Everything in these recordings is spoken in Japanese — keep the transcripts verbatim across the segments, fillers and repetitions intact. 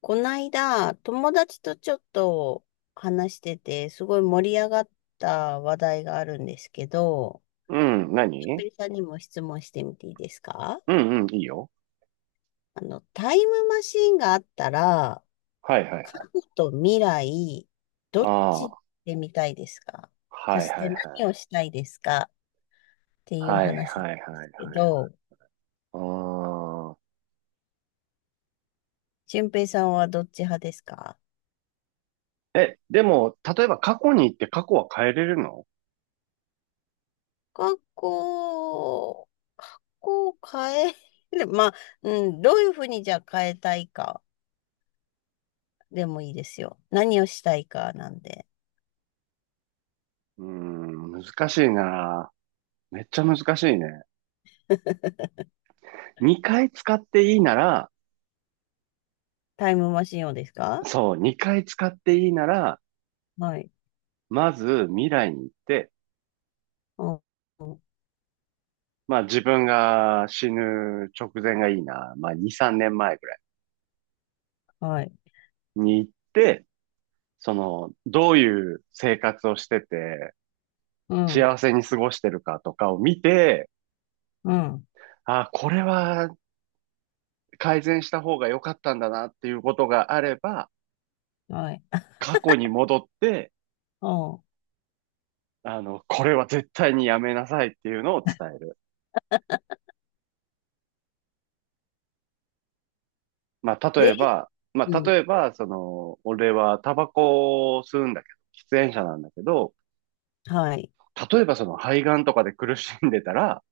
こないだ、友達とちょっと話してて、すごい盛り上がった話題があるんですけど、うん、しょっぺ何？いさんにも質問してみていいですか？うんうん、いいよ。あの、タイムマシンがあったら、はいはい過はい。去と未来、どっあち行っあ、てみたいですか？そはいしはていはい。何をしたいですかっていうはい話ではいはいすけはいはい。ど、ああ。しゅんぺ平さんはどっち派ですか？え、でも、例えば過去に行って過去は変えれるの？学校、学校を変える、まあ、うん、どういうふうにじゃあ変えたいかでもいいですよ。何をしたいかなんで。うーん、難しいな。めっちゃ難しいね。にかい使っていいなら、タイムマシンをですか？そう、にかい使っていいなら、はい。まず未来に行って、うん、うん。まあ自分が死ぬ直前がいいな。まあに、さんねんまえぐらいはい。に行って、その、どういう生活をしてて、うん、幸せに過ごしてるかとかを見て、うん、あ、これは改善した方が良かったんだなっていうことがあれば、はい。過去に戻って、うん。あの、これは絶対にやめなさいっていうのを伝える。まあ、例で、えば、まうあ、例ん、えば、その、俺はタバコを吸うんだけど、喫煙者なんだけど、はい。例えばその肺がんとかで苦しんでたら、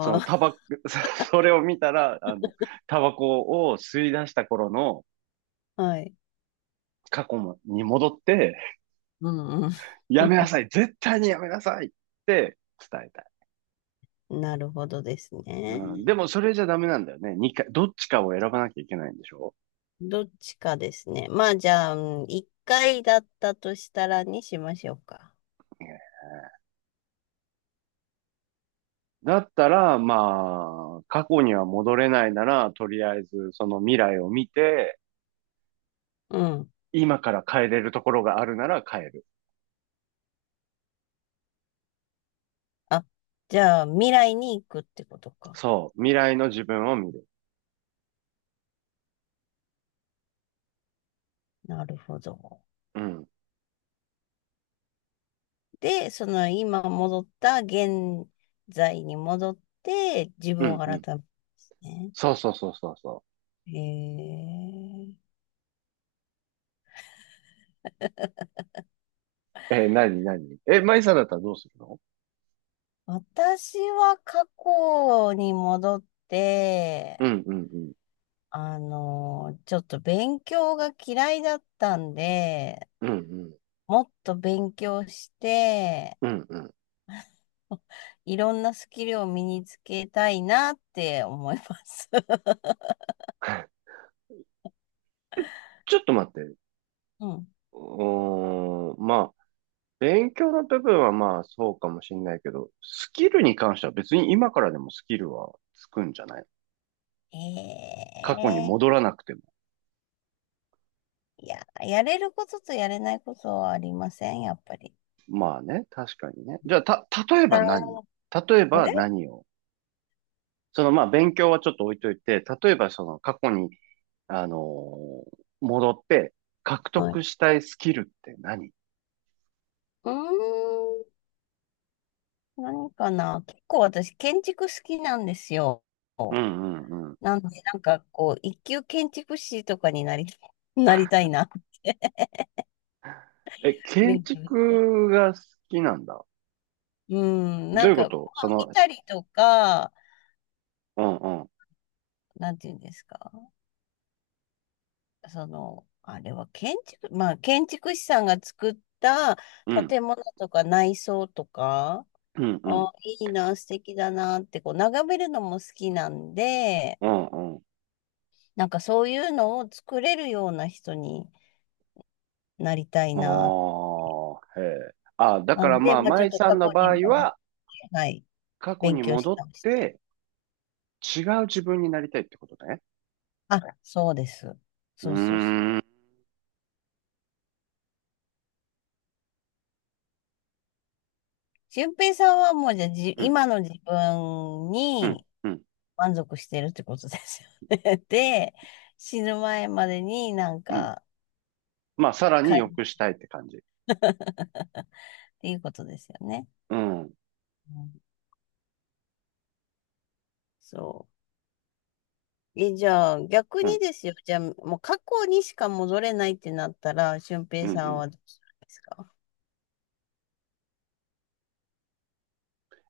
そのタバコ、それを見たら、あの、タバコを吸い出した頃のあ、はい。過去に戻って、うん、うん。やめなさい。絶対にやめなさいって伝えたい。なるほどですうね。ん、でもそれじゃダメなんだよね。にかい、どっちかを選ばなきゃいけないんでしょ、どっちかですね。まあ、じゃあ、うん、いっかいだったとしたらにしましょうか。ね、だったら、まあ、過去には戻れないなら、とりあえずその未来を見て、うん。今から変えれるところがあるなら変える。あ、じゃあ未来に行くってことか。そう。未来の自分を見る。なるほど。うん。で、その今戻った現在に戻って自う分をん、う改ん。めるんですね。そうそうそうそうそへえ。う。えー、なになにえ、マイさんだったらどうするの？私は過去に戻っうて、ん、うん、うん。あの、ちょっと勉強が嫌いだったんで、うん、うん。もっと勉強して、うん、うん。いろんなスキルを身につけたいなって思います。ちょっと待って。ううん。ーん、まあ、勉強の部分はまあそうかもしれないけど、スキルに関しては別に今からでもスキルはつくんじゃない？過去に戻ええ。らなくても。いや、やれることとやれないことはありません、やっぱり。まあね、確かにね。じゃあ、た、例えあば何ー、例えあばれ、何をそのまあ勉強はちょっと置いといて、例えばその過去に、あのー戻って獲は得い。したいスキルって何？うーん、何かな。結構私、建築好きなんですよ。うんうんうん。なんで、なんかこう、一級建築士とかになり、なりたいなって、え、建勉強して。築が好きなんだ。うん、などういんうこか、まとあそ見の、たりとか、うんうん、なんていうんですか。その、あれは建築、まあ、建築士さんが作ったうん、建物とか内装とか、うんうん、あ、いいな、素敵だなって、こう、眺めるのも好きなんで、うんうん。なんかそういうのを作れるような人になりたいな。ああ、へえ。あ、だなかんらで、まあ、まあちょっ舞とさ過んの去に場合戻って、は、はい、過去勉に強し戻ったりしたい。て、違う自分になりたいってことね。あ、そうです。うーそうそうそう。ん、う俊平さんはもうじゃあ、じ、ん、今の自分うん、にうん、満足してるってことですよね。で、死ぬ前までになんうん。か、まあ、さらか に 良くっしたいって感じ。ていうことですよね。うん、うん、うん、そう。え、じゃあ、逆うにん、ですよ。じゃあ、もう過去にしか戻れないってなったら、俊う平さんん。はどうするんですか？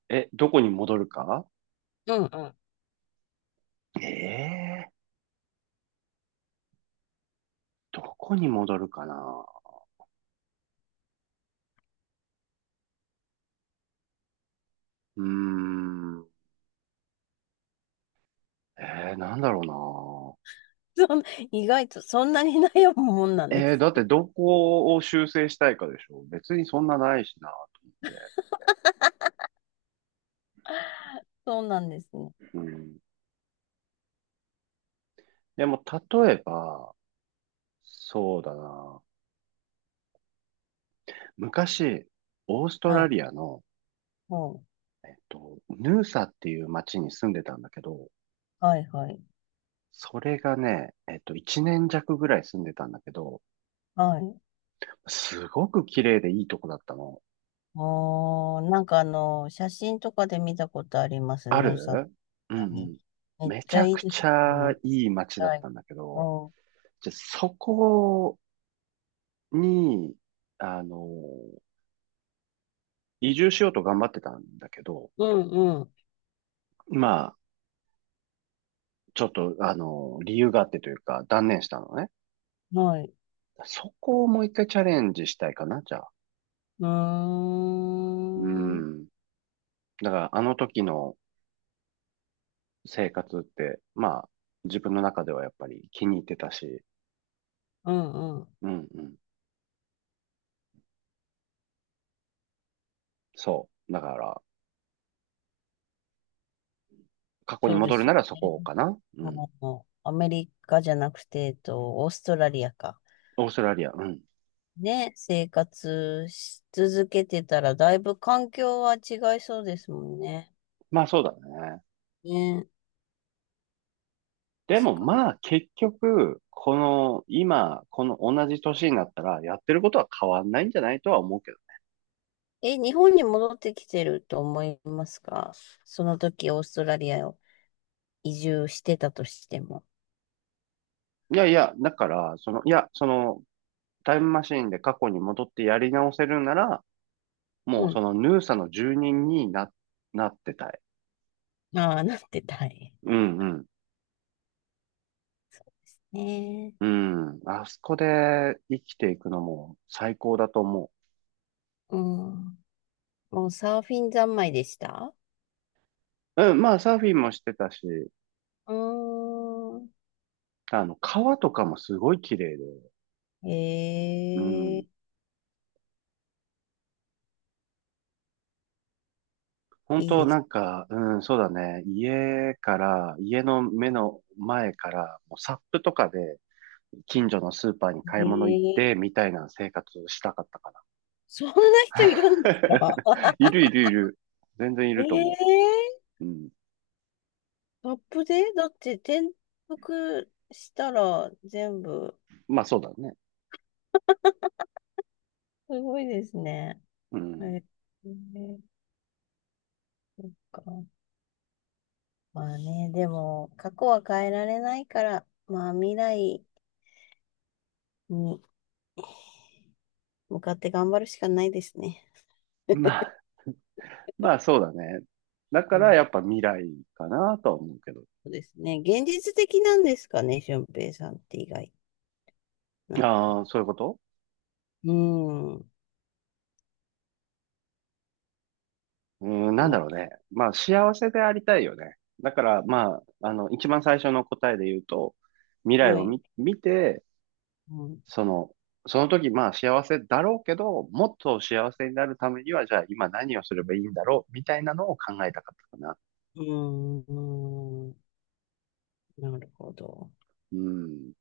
え、どこに戻るか？ うんうん。ええー、どこに戻るかな。うーん。えー、なんだろうそん意外とそんなに悩むもんなんな。でえー、す。だってどこを修正したいかでしょ？別にそんなないしな、と思って。そうなんですね。うん。でも、例えば、そうだな。昔、オーストはラい。リアの、ほう。えっと、ヌーサっていう町に住んでたんだけど、はいはい。それがね、えっと、いちねん弱ぐらい住んでたんだけど、はい。すごく綺麗でいいとこだったの。あー、なんかあの、写真とかで見たことあります。あヌーさんる。うんうに。ん。めっめちちゃゃいいくですちゃね。いい町だっはい。たんだけど、うんじゃ、そこに、あの、移住しようと頑張ってたんだけど、うんうまあ、ちょっと、あの、理由があってというか、断念したのね。ん。はい。そこをもういっかいチャレンジしたいかな、じゃあ。うーうん。うん。だから、あの時の生活って、まあ、自分の中ではやっぱり気に入ってたし、んうん。うんうん。そう。だから、過去にそうで戻るすなよらそね。こかな。うん。もうアメリカじゃなくて、えっと、オーストラリアか。オーストラリア、うん。ね、生活し続けてたら、だいぶ環境は違いそうですもんね。まあそうだね。ね、で確もかに。まあ結局、この今、この同じ年になったらやってることは変わんないんじゃないとは思うけど。え、日本に戻ってきてると思いますか？その時、オーストラリアを移住してたとしても。いやいや、だから、その、いや、その、タイムマシーンで過去に戻ってやり直せるなら、うもうそん。のヌーサの住人にな、なってたい。ああ、なってたい。うんうん。ねえ。うん。あそこで生きていくのも最高だと思うん。もうサーフィン三昧でした？う。うん。まあサーフィンもしてたし、うーん。あの、川とかもすごい綺麗で。えうん。え、本いい当でなすんか、うん、そうだね。家から、家の目の前から、もうサップとかで近所のスーパーに買い物行っね。てみたいな生活したかったかな。そんな人いるんですか？ いるいるいる。全然いえ ると思 えう。うん。ー、アップでだって転覆したら全部、まあそうだね。すごいですね。うえん。ー、ね、そっか。まあね、でも、過去は変えられないから、まあ未来に向かって頑張るしかないですね。まあ、まあそうだね。だかうん、らやっぱ未来かなとは思うけど。そうですね。現実的なんですかね、俊平さんって意外。なんあか。あ、そういうこと？うん。うーん、なんだろうなね。まあ幸せでありたいよね。だからまあ、あの、一番最初の答えで言うと、未来はをい。見、見て、うん。その、その、時まあ幸せだろうけど、もっと幸せになるためには、じゃあ今何をすればいいんだろうみたいなのを考えたかったかな。うん。うん、なるほど。うん。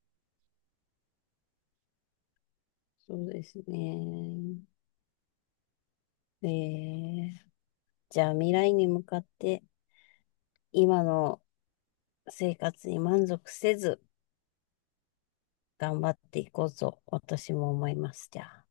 そうですね。えー、じゃあ未来に向かって今の生活に満足せず頑張っていこうと私も思います。じゃあ。